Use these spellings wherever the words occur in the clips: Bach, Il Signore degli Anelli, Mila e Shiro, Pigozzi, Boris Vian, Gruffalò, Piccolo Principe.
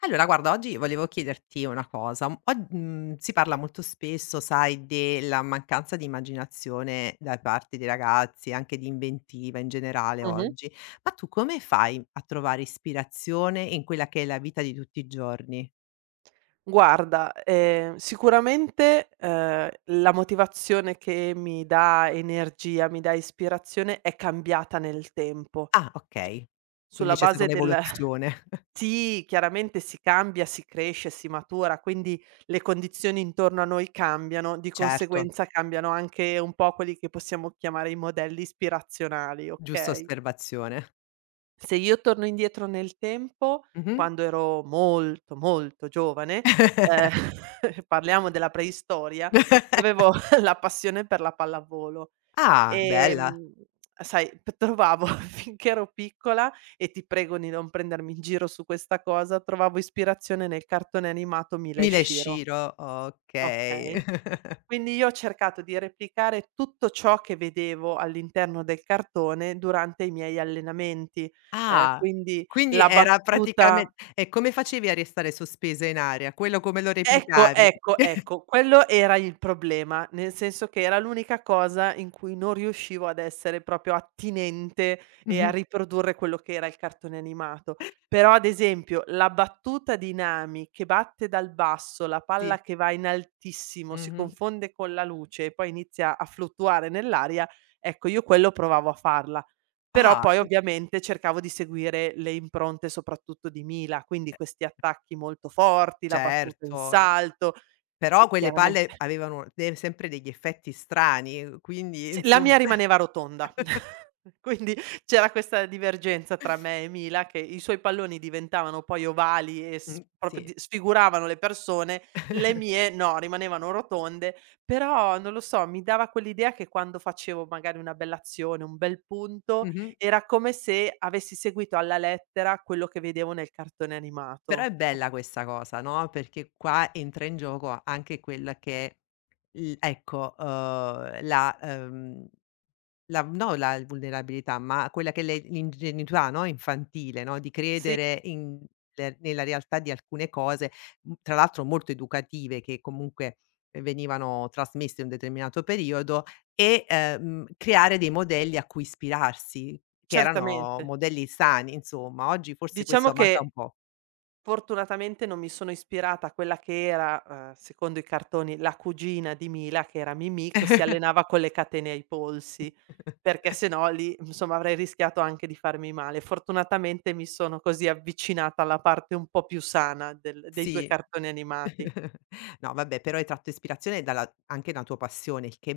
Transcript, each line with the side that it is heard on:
left: Allora guarda, oggi volevo chiederti una cosa. Si parla molto spesso, sai, della mancanza di immaginazione da parte dei ragazzi, anche di inventiva in generale
right: Mh-mh.
left: oggi. Ma tu come fai a trovare ispirazione in quella che è la vita di tutti i giorni?
right: Guarda, sicuramente, la motivazione che mi dà energia, mi dà ispirazione è cambiata nel tempo.
left: Ah,
right: Su
left: okay. Quindi
right: sulla
left: c'è stata
right: base del
left: un'evoluzione.
right: sì, chiaramente si cambia, si cresce, si matura, quindi le condizioni intorno a noi cambiano, di
left: Certo,
right: conseguenza cambiano anche un po' quelli che possiamo chiamare i modelli ispirazionali,
left: giusta
right: okay?
left: osservazione.
right: Se io torno indietro nel tempo,
left: Mh-mh.
right: quando ero molto, molto giovane, ehm, parliamo della preistoria, io avevo la passione per la pallavolo.
left: Ah, bella.
right: Ehm, sai, p trovavo finché ero piccola, e ti prego di non prendermi in giro su questa cosa, trovavo ispirazione nel cartone animato Mila e
left: Mila e
right: Shiro,
left: Shiro, okay.
right: okay? Quindi io ho cercato di replicare tutto ciò che vedevo all'interno del cartone durante i miei allenamenti,
left: Ah,
right: quindi
left: quindi
right: la
left: era
right: battuta.
left: praticamen e come facevi a restare sospesa in aria? Quello come lo
right: Ecco,
left: replicavi?
right: ecco, ecco, quello era il problema, nel senso che era l'unica cosa in cui non riuscivo ad essere proprio attinente e a
left: Mh-mh,
right: riprodurre quello che era il cartone animato. Però, ad esempio, la battuta di Nami che batte dal basso, la
left: sì,
right: palla che va in altissimo, si
left: mh-mh.
right: confonde con la luce e poi inizia a fluttuare nell'aria, ecco io quello provavo a farla. Però
left: Ah,
right: poi ovviamente cercavo di seguire le impronte soprattutto di Mila, quindi questi attacchi molto forti, la battuta in
left: certo,
right: salto,
left: però
right: che
left: quelle palle
right: chiaramente.
left: avevano de sempre degli effetti strani, quindi
right: Sì, la mia
left: insomma.
right: rimaneva rotonda, quindi c'era questa divergenza tra me e Mila che i suoi palloni diventavano poi ovali e s
left: Mh,
right: proprio
left: sì,
right: di sfiguravano le persone, le mie no, rimanevano rotonde, però non lo so, mi dava quell'idea che quando facevo magari una bell'azione, un bel punto,
left: mh-mh.
right: era come se avessi seguito alla lettera quello che vedevo nel cartone
left: Però
right: animato.
left: è
right: Ok.
left: bella questa cosa, no, perché qua entra in gioco anche quella che è l ecco, la, La no, la vulnerabilità, ma quella che è le l'ingenuità, no, infantile, no, di
right: Sì,
left: credere in le nella realtà di alcune cose, mhmm, tra l'altro molto educative che comunque, venivano trasmesse in un determinato periodo e, creare dei modelli a cui ispirarsi, che erano
right: certamente.
left: modelli sani insomma. Oggi forse
right: Diciamo
left: questo manca
right: che.
left: un po'.
right: Fortunatamente non mi sono ispirata a quella che era, secondo i cartoni, la cugina di Mila, che era Mimì, che si allenava con le catene ai polsi, perché se no lì, insomma, avrei rischiato anche di farmi male. Fortunatamente mi sono così avvicinata alla parte un po' più sana del dei 2
left: Sì.
right: cartoni animati.
left: No vabbè, però hai tratto ispirazione dalla anche da tua passione, il che è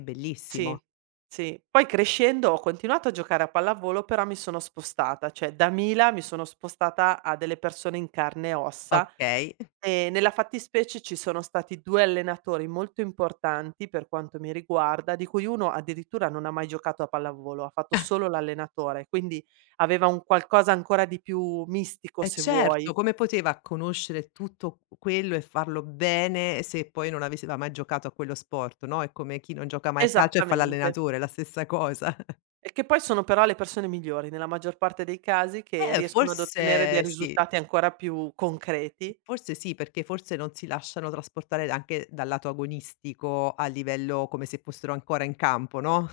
right: Sì,
left: bellissimo.
right: sì. Poi crescendo ho continuato a giocare a pallavolo, però mi sono spostata, cioè da Mila mi sono spostata a delle persone in carne e ossa.
left: Okay.
right: Nella fattispecie ci sono stati 2 allenatori molto importanti per quanto mi riguarda, di cui uno addirittura non ha mai giocato a pallavolo, ha fatto solo l'allenatore, quindi aveva un qualcosa ancora di più mistico
left: Eh
right: se vuoi.
left: certo, come poteva conoscere tutto quello e farlo bene se poi non avesse va mai giocato a quello sport, no? È come chi non gioca mai a calcio e fa
right: Esattamente.
left: l'allenatore, è la stessa cosa.
right: E che poi sono però le persone migliori nella maggior parte dei casi che
left: Eh,
right: riescono ad ottenere dei
left: forse sì,
right: risultati ancora più concreti.
left: forse sì, perché forse non si lasciano trasportare anche dal lato agonistico a livello, come se fossero ancora in campo, no?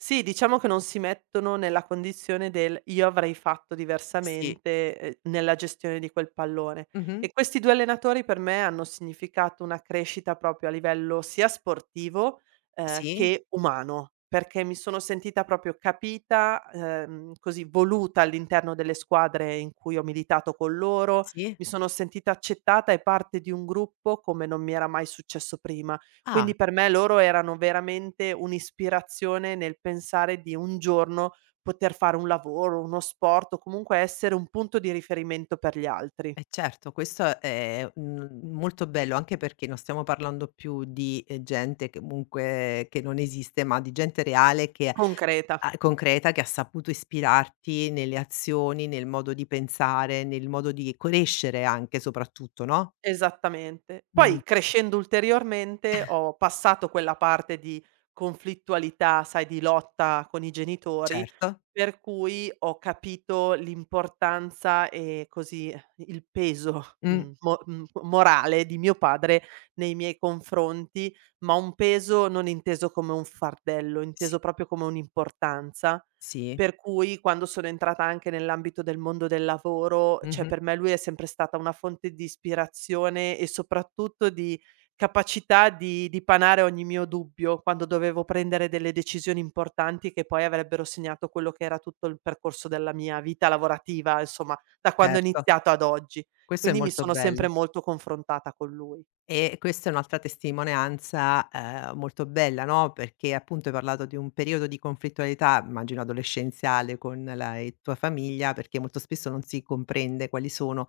right: Sì, diciamo che non si mettono nella condizione del: "Io avrei fatto
left: Sì.
right: diversamente", nella gestione di quel pallone.
left: Mh-mh.
right: E questi 2 allenatori per me hanno significato una crescita proprio a livello sia sportivo,
left: Sì,
right: che umano, perché mi sono sentita proprio capita, così voluta all'interno delle squadre in cui ho militato con loro,
left: sì.
right: mi sono sentita accettata e parte di un gruppo come non mi era mai successo prima. Quindi
left: Ah.
right: per me loro erano veramente un'ispirazione nel pensare di un giorno poter fare un lavoro, uno sport o comunque essere un punto di riferimento per gli altri.
left: Eh certo, questo è, mhmm, molto bello anche perché non stiamo parlando più di, gente che comunque che non esiste, ma di gente reale che
right: Concreta.
left: a concreta, che ha saputo ispirarti nelle azioni, nel modo di pensare, nel modo di crescere anche soprattutto, no?
right: Esattamente.
left: Mh,
right: Poi crescendo ulteriormente ho passato quella parte di conflittualità, sai, di lotta con i genitori,
left: certo.
right: per cui ho capito l'importanza e così il peso,
left: Mh,
right: morale di mio padre nei miei confronti, ma un peso non inteso come un fardello,
left: sì,
right: inteso proprio come un'importanza
left: sì.
right: per cui quando sono entrata anche nell'ambito del mondo del lavoro, cioè
left: Mh-mh,
right: per me lui è sempre stata una fonte di ispirazione e soprattutto di capacità di dipanare ogni mio dubbio quando dovevo prendere delle decisioni importanti che poi avrebbero segnato quello che era tutto il percorso della mia vita lavorativa, insomma, da quando ho
left: certo.
right: iniziato ad oggi.
left: Questo è
right: Quindi mi
left: molto
right: sono sempre
left: bello.
right: molto confrontata con lui.
left: E questa è un'altra testimonianza, molto bella, no, perché appunto hai parlato di un periodo di conflittualità, immagino adolescenziale, con la tua famiglia, perché molto spesso non si comprende quali sono,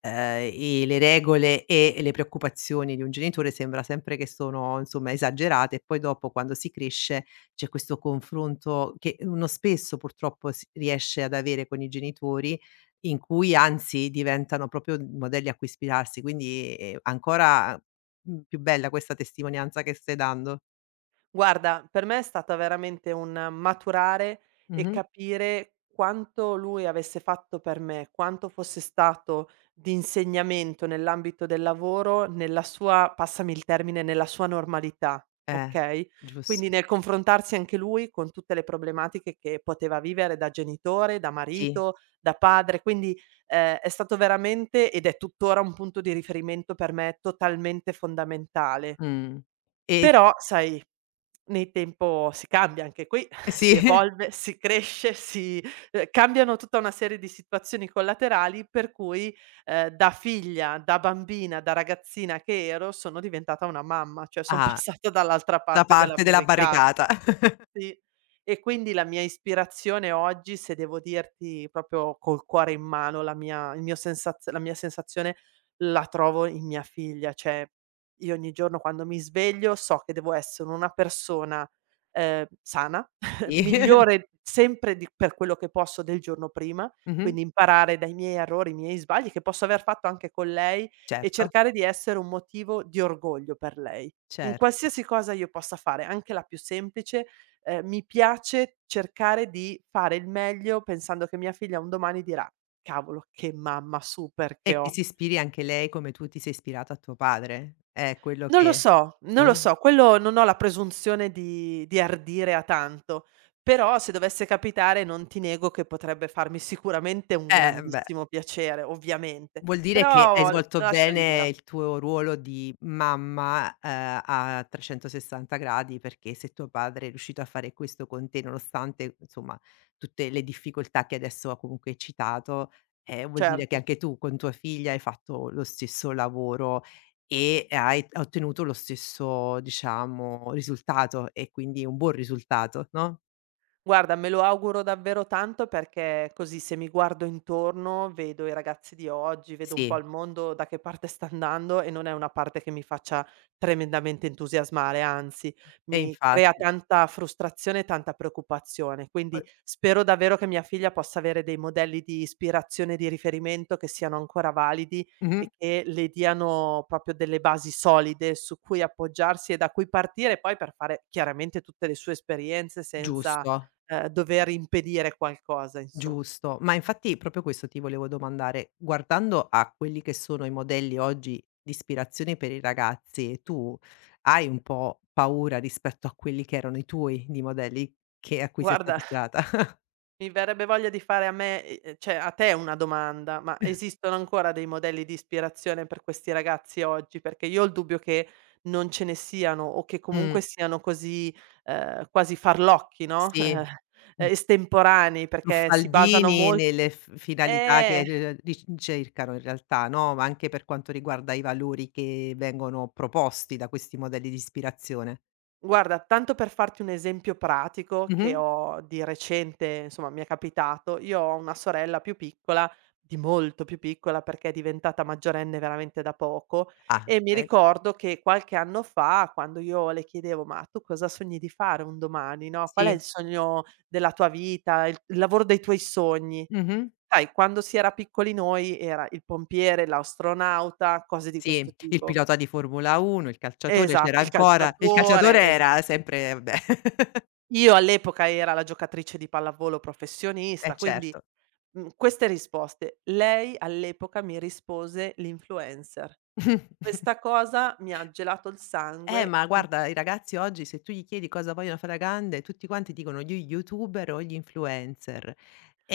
left: i le regole e le preoccupazioni di un genitore, sembra sempre che sono, insomma, esagerate, e poi dopo quando si cresce c'è questo confronto che uno spesso purtroppo si riesce ad avere con i genitori, in cui anzi diventano proprio modelli a cui ispirarsi, quindi, ancora, mhmm, più bella questa testimonianza che stai dando.
right: Guarda, per me è stata veramente un maturare e
left: Mh-mh.
right: capire quanto lui avesse fatto per me, quanto fosse stato di insegnamento nell'ambito del lavoro, nella sua passami il termine, nella sua normalità,
left: Eh,
right: okay, quindi
left: giusto.
right: nel confrontarsi anche lui con tutte le problematiche che poteva vivere da genitore, da
left: Sì.
right: marito, da padre, quindi, è stato veramente ed è tuttora un punto di riferimento per me totalmente fondamentale.
left: Mh. E
right: Però sai nel tempo si cambia anche qui, si
left: sì.
right: evolve, si cresce, cambiano tutta una serie di situazioni collaterali per cui, da figlia, da bambina, da ragazzina che ero, sono diventata una mamma, cioè son
left: Ah,
right: passata dall'altra
left: da
right: parte della
left: parte della
right: barricata.
left: barricata.
right: Sì. E quindi la mia ispirazione oggi, se devo dirti proprio col cuore in mano, la mia sensazione la trovo in mia figlia. Cioè, io ogni giorno quando mi sveglio so che devo essere una persona, sana,
left: Sì.
right: migliore sempre di per quello che posso del giorno prima,
left: Mh-mh.
right: quindi imparare dai miei errori, i miei sbagli che posso aver fatto anche con lei e
left: Certo,
right: cercare di essere un motivo di orgoglio per lei. In
left: certo.
right: qualsiasi cosa io possa fare, anche la più semplice, mi piace cercare di fare il meglio pensando che mia figlia un domani dirà: "Cavolo che mamma super che
left: E che
right: ho".
left: si ispiri anche lei come tu ti sei ispirata a tuo padre. È quello
right: Non lo
left: che
right: so, non lo
left: non
right: so, quello non ho la presunzione di ardire a tanto, però se dovesse capitare non ti nego che potrebbe farmi sicuramente un
left: beh.
right: grandissimo piacere, ovviamente,
left: Vuol dire che hai
right: però la
left: svolto
right: lascio
left: bene
right: libera,
left: il tuo ruolo di mamma, a 360 gradi, perché se tuo padre è riuscito a fare questo con te, nonostante, insomma, tutte le difficoltà che adesso ha comunque hai citato, vuol dire che
right: certo.
left: anche tu con tua figlia hai fatto lo stesso lavoro e hai ottenuto lo stesso, diciamo, risultato, e quindi un buon risultato, no?
right: Guarda, me lo auguro davvero tanto perché così se mi guardo intorno vedo i ragazzi di oggi, vedo un po'
left: Sì,
right: il mondo da che parte sta andando e non è una parte che mi faccia tremendamente entusiasmare, anzi
left: e
right: mi crea
left: infatti.
right: tanta frustrazione e tanta preoccupazione. Quindi
left: Poi
right: spero davvero che mia figlia possa avere dei modelli di ispirazione e di riferimento che siano ancora validi e
left: mh-mh,
right: che le diano proprio delle basi solide su cui appoggiarsi e da cui partire poi per fare chiaramente tutte le sue esperienze senza.
left: giusto.
right: Dover impedire qualcosa, insomma.
left: Giusto, ma infatti proprio questo ti volevo domandare, guardando a quelli che sono i modelli oggi di ispirazione per i ragazzi, tu hai un po' paura rispetto a quelli che erano i tuoi di modelli che a cui sei stata
right: Guarda,
left: ispirata?
right: mi verrebbe voglia di fare a me cioè a te una domanda: ma esistono ancora dei modelli di ispirazione per questi ragazzi oggi? Perché io ho il dubbio che non ce ne siano o che comunque
left: Mh,
right: siano così, quasi farlocchi, no,
left: sì, mh,
right: estemporanei, perché si basano
left: truffaldini
right: mol
left: nelle f finalità
right: eh!
left: che ric cercano in realtà, no, ma anche per quanto riguarda i valori che vengono proposti da questi modelli di ispirazione.
right: Guarda, tanto per farti un esempio pratico che
left: Mh-mh.
right: ho di recente, insomma, mi è capitato, io ho una sorella più piccola, di molto più piccola perché è diventata maggiorenne veramente da poco
left: Ah,
right: e mi
left: okay.
right: ricordo che qualche anno fa, quando io le chiedevo: "Ma tu cosa sogni di fare un domani, no? Qual è il
left: Sì.
right: sogno della tua vita, il lavoro dei tuoi sogni?"
left: Mh-mh.
right: Sai, quando si era piccoli noi era il pompiere, l'astronauta, cose di questo
left: Sì, il
right: tipo.
left: pilota di Formula 1, il calciatore,
right: Esatto,
left: c'era
right: il
left: ancora il calciatore,
right: calciatore. Esa
left: era sempre vabbè.
right: Io all'epoca era la giocatrice di pallavolo
left: Eh
right: professionista, quindi,
left: certo.
right: queste risposte. Lei all'epoca mi rispose l'influencer. Questa cosa mi ha gelato il sangue.
left: Ma
right: In
left: guarda, i ragazzi oggi se tu gli chiedi cosa vogliono fare da grande, tutti quanti dicono gli youtuber o gli influencer.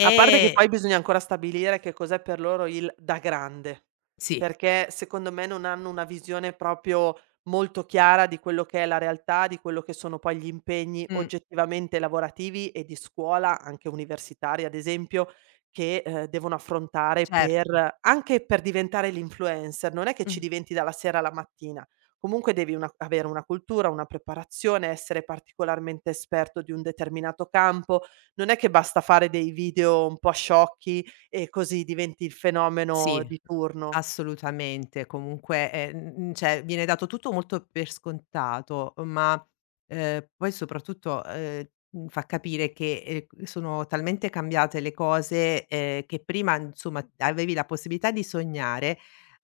right: A parte che poi bisogna ancora stabilire che cos'è per loro il "da grande",
left: sì,
right: perché secondo me non hanno una visione proprio molto chiara di quello che è la realtà, di quello che sono poi gli impegni
left: mh,
right: oggettivamente lavorativi e di scuola, anche universitari ad esempio, che, devono affrontare
left: certo.
right: per anche per diventare l'influencer. Non è che
left: Mh.
right: ci diventi dalla sera alla mattina, comunque devi una avere una cultura, una preparazione, essere particolarmente esperto di un determinato campo, non è che basta fare dei video un po' sciocchi e così diventi il fenomeno
left: Sì,
right: di turno.
left: assolutamente. Comunque, cioè viene dato tutto molto per scontato, ma, poi soprattutto, fa capire che, c sono talmente cambiate le cose, che prima insomma avevi la possibilità di sognare,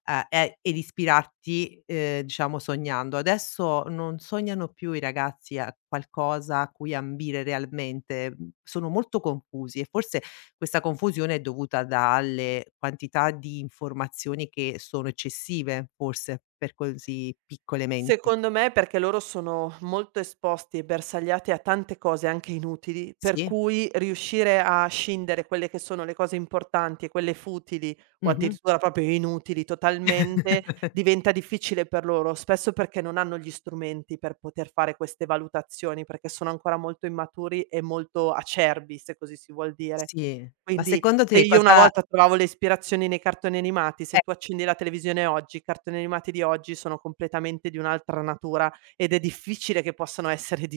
left: a e ed ispirarti, diciamo sognando. Adesso non sognano più i ragazzi a qualcosa a cui ambire realmente, mhmm, sono molto confusi e forse questa confusione è dovuta dalle quantità di informazioni che sono eccessive, forse, per così piccole menti.
right: Secondo me perché loro sono molto esposti e bersagliati a tante cose anche inutili, per
left: Sì.
right: cui riuscire a scindere quelle che sono le cose importanti e quelle futili o
left: Mh-mh.
right: addirittura proprio inutili totalmente, diventa difficile per loro, spesso perché non hanno gli strumenti per poter fare queste valutazioni, perché sono ancora molto immaturi e molto acerbi, se così si vuol dire.
left: Sì. Ma
right: Quindi.
left: secondo
right: Se
left: te
right: io una
left: cosa
right: volta trovavo le ispirazioni nei cartoni animati, se
left: eh,
right: tu accendi la televisione oggi, i cartoni animati di oggi sono completamente di un'altra natura ed è difficile che possano essere di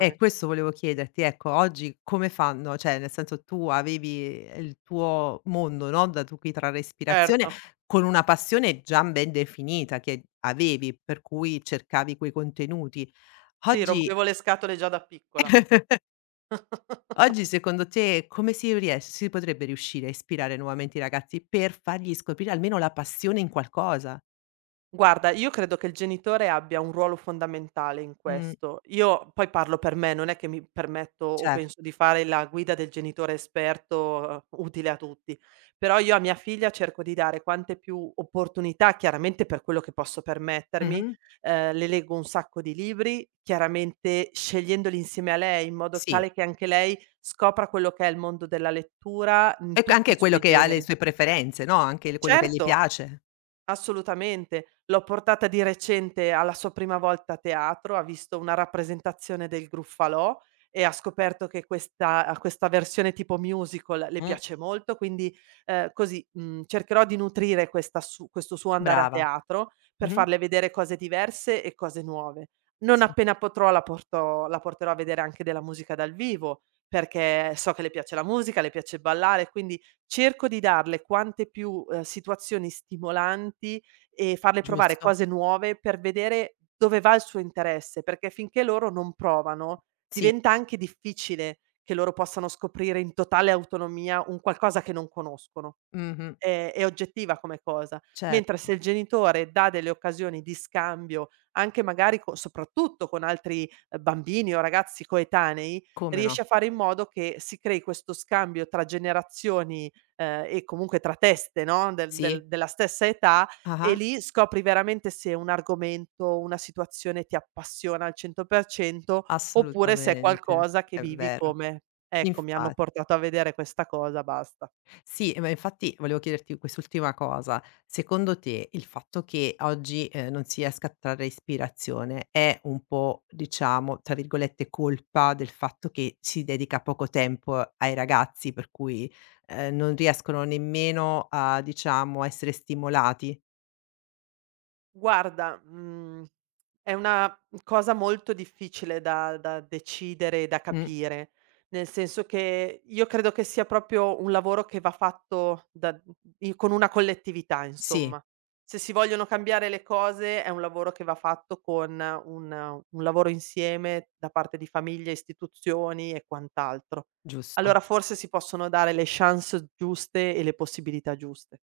left: questo volevo chiederti, ecco, oggi come fanno? Cioè, nel senso, tu avevi il tuo mondo, no, da tu cui trarre
right: Certo,
left: ispirazione, con una passione già ben definita che avevi, per cui cercavi quei contenuti.
right: sì,
left: Oggi
right: rompevo le scatole già da piccola.
left: Oggi secondo te come si potrebbe riuscire a ispirare nuovamente i ragazzi per fargli scoprire almeno la passione in qualcosa?
right: Guarda, io credo che il genitore abbia un ruolo fondamentale in
left: Mh,
right: questo. Io poi parlo per me, non è che mi permetto o
left: cer
right: penso di fare la guida del genitore esperto, utile a tutti. Però io a mia figlia cerco di dare quante più opportunità, chiaramente per quello che posso permettermi.
left: mh-mh,
right: Le leggo un sacco di libri, chiaramente scegliendoli insieme a lei, in modo
left: sì.
right: tale che anche lei scopra quello che è il mondo della lettura in
left: E c
right: tutti i
left: anche quello
right: suoi
left: che ha
right: generi.
left: le sue preferenze, no, anche quello che gli
right: Certo.
left: piace.
right: Assolutamente. L'ho portata di recente alla sua prima volta a teatro, ha visto una rappresentazione del Gruffalò e ha scoperto che questa a questa versione tipo musical le
left: Mh,
right: piace molto, quindi, così, cercherò di nutrire questa su questo suo andare a
left: brava.
right: teatro per
left: Mh-mh,
right: farle vedere cose diverse e cose nuove. Non
left: sì,
right: appena potrò la porterò a vedere anche della musica dal vivo, perché so che le piace la musica, le piace ballare, quindi cerco di darle quante più, situazioni stimolanti e farle provare
left: giusto.
right: cose nuove per vedere dove va il suo interesse, perché finché loro non provano,
left: Sì,
right: diventa anche difficile che loro possano scoprire in totale autonomia un qualcosa che non conoscono
left: mh-mh,
right: è oggettiva come cosa. Mentre se
left: certo.
right: il genitore dà delle occasioni di scambio, anche magari co soprattutto con altri, bambini o ragazzi coetanei,
left: Come no.
right: riesce a fare in modo che si crei questo scambio tra generazioni, e comunque tra teste, no, del
left: Sì.
right: del della stessa età e
left: Ah-ah,
right: lì scopri veramente se un argomento, una situazione ti appassiona al 100% oppure se è
left: assolutamente.
right: qualcosa che
left: È
right: vivi
left: vero.
right: come: "Ecco, mi hanno
left: Infa
right: portato a vedere questa cosa, basta".
left: Sì, ma infatti volevo chiederti quest'ultima cosa. Secondo te il fatto che oggi, non si riesca a trarre ispirazione è un po', diciamo, tra virgolette, "colpa" del fatto che si dedica poco tempo ai ragazzi, per cui, non riescono nemmeno a, diciamo, a essere stimolati?
right: Guarda, è una cosa molto difficile da decidere e da
left: Mh,
right: capire, nel senso che io credo che sia proprio un lavoro che va fatto da i con una collettività,
left: sì,
right: insomma. Se si vogliono cambiare le cose è un lavoro che va fatto con un lavoro insieme da parte di famiglie, istituzioni e quant'altro.
left: giusto,
right: Allora forse si possono dare le chance giuste e le possibilità giuste.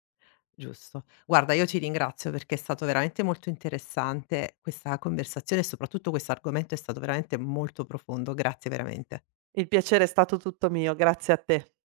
left: giusto. Guarda, io ti ringrazio perché è stato veramente molto interessante questa conversazione e soprattutto questo argomento è stato veramente molto profondo. Grazie veramente.
right: Il piacere è stato tutto mio, grazie a te.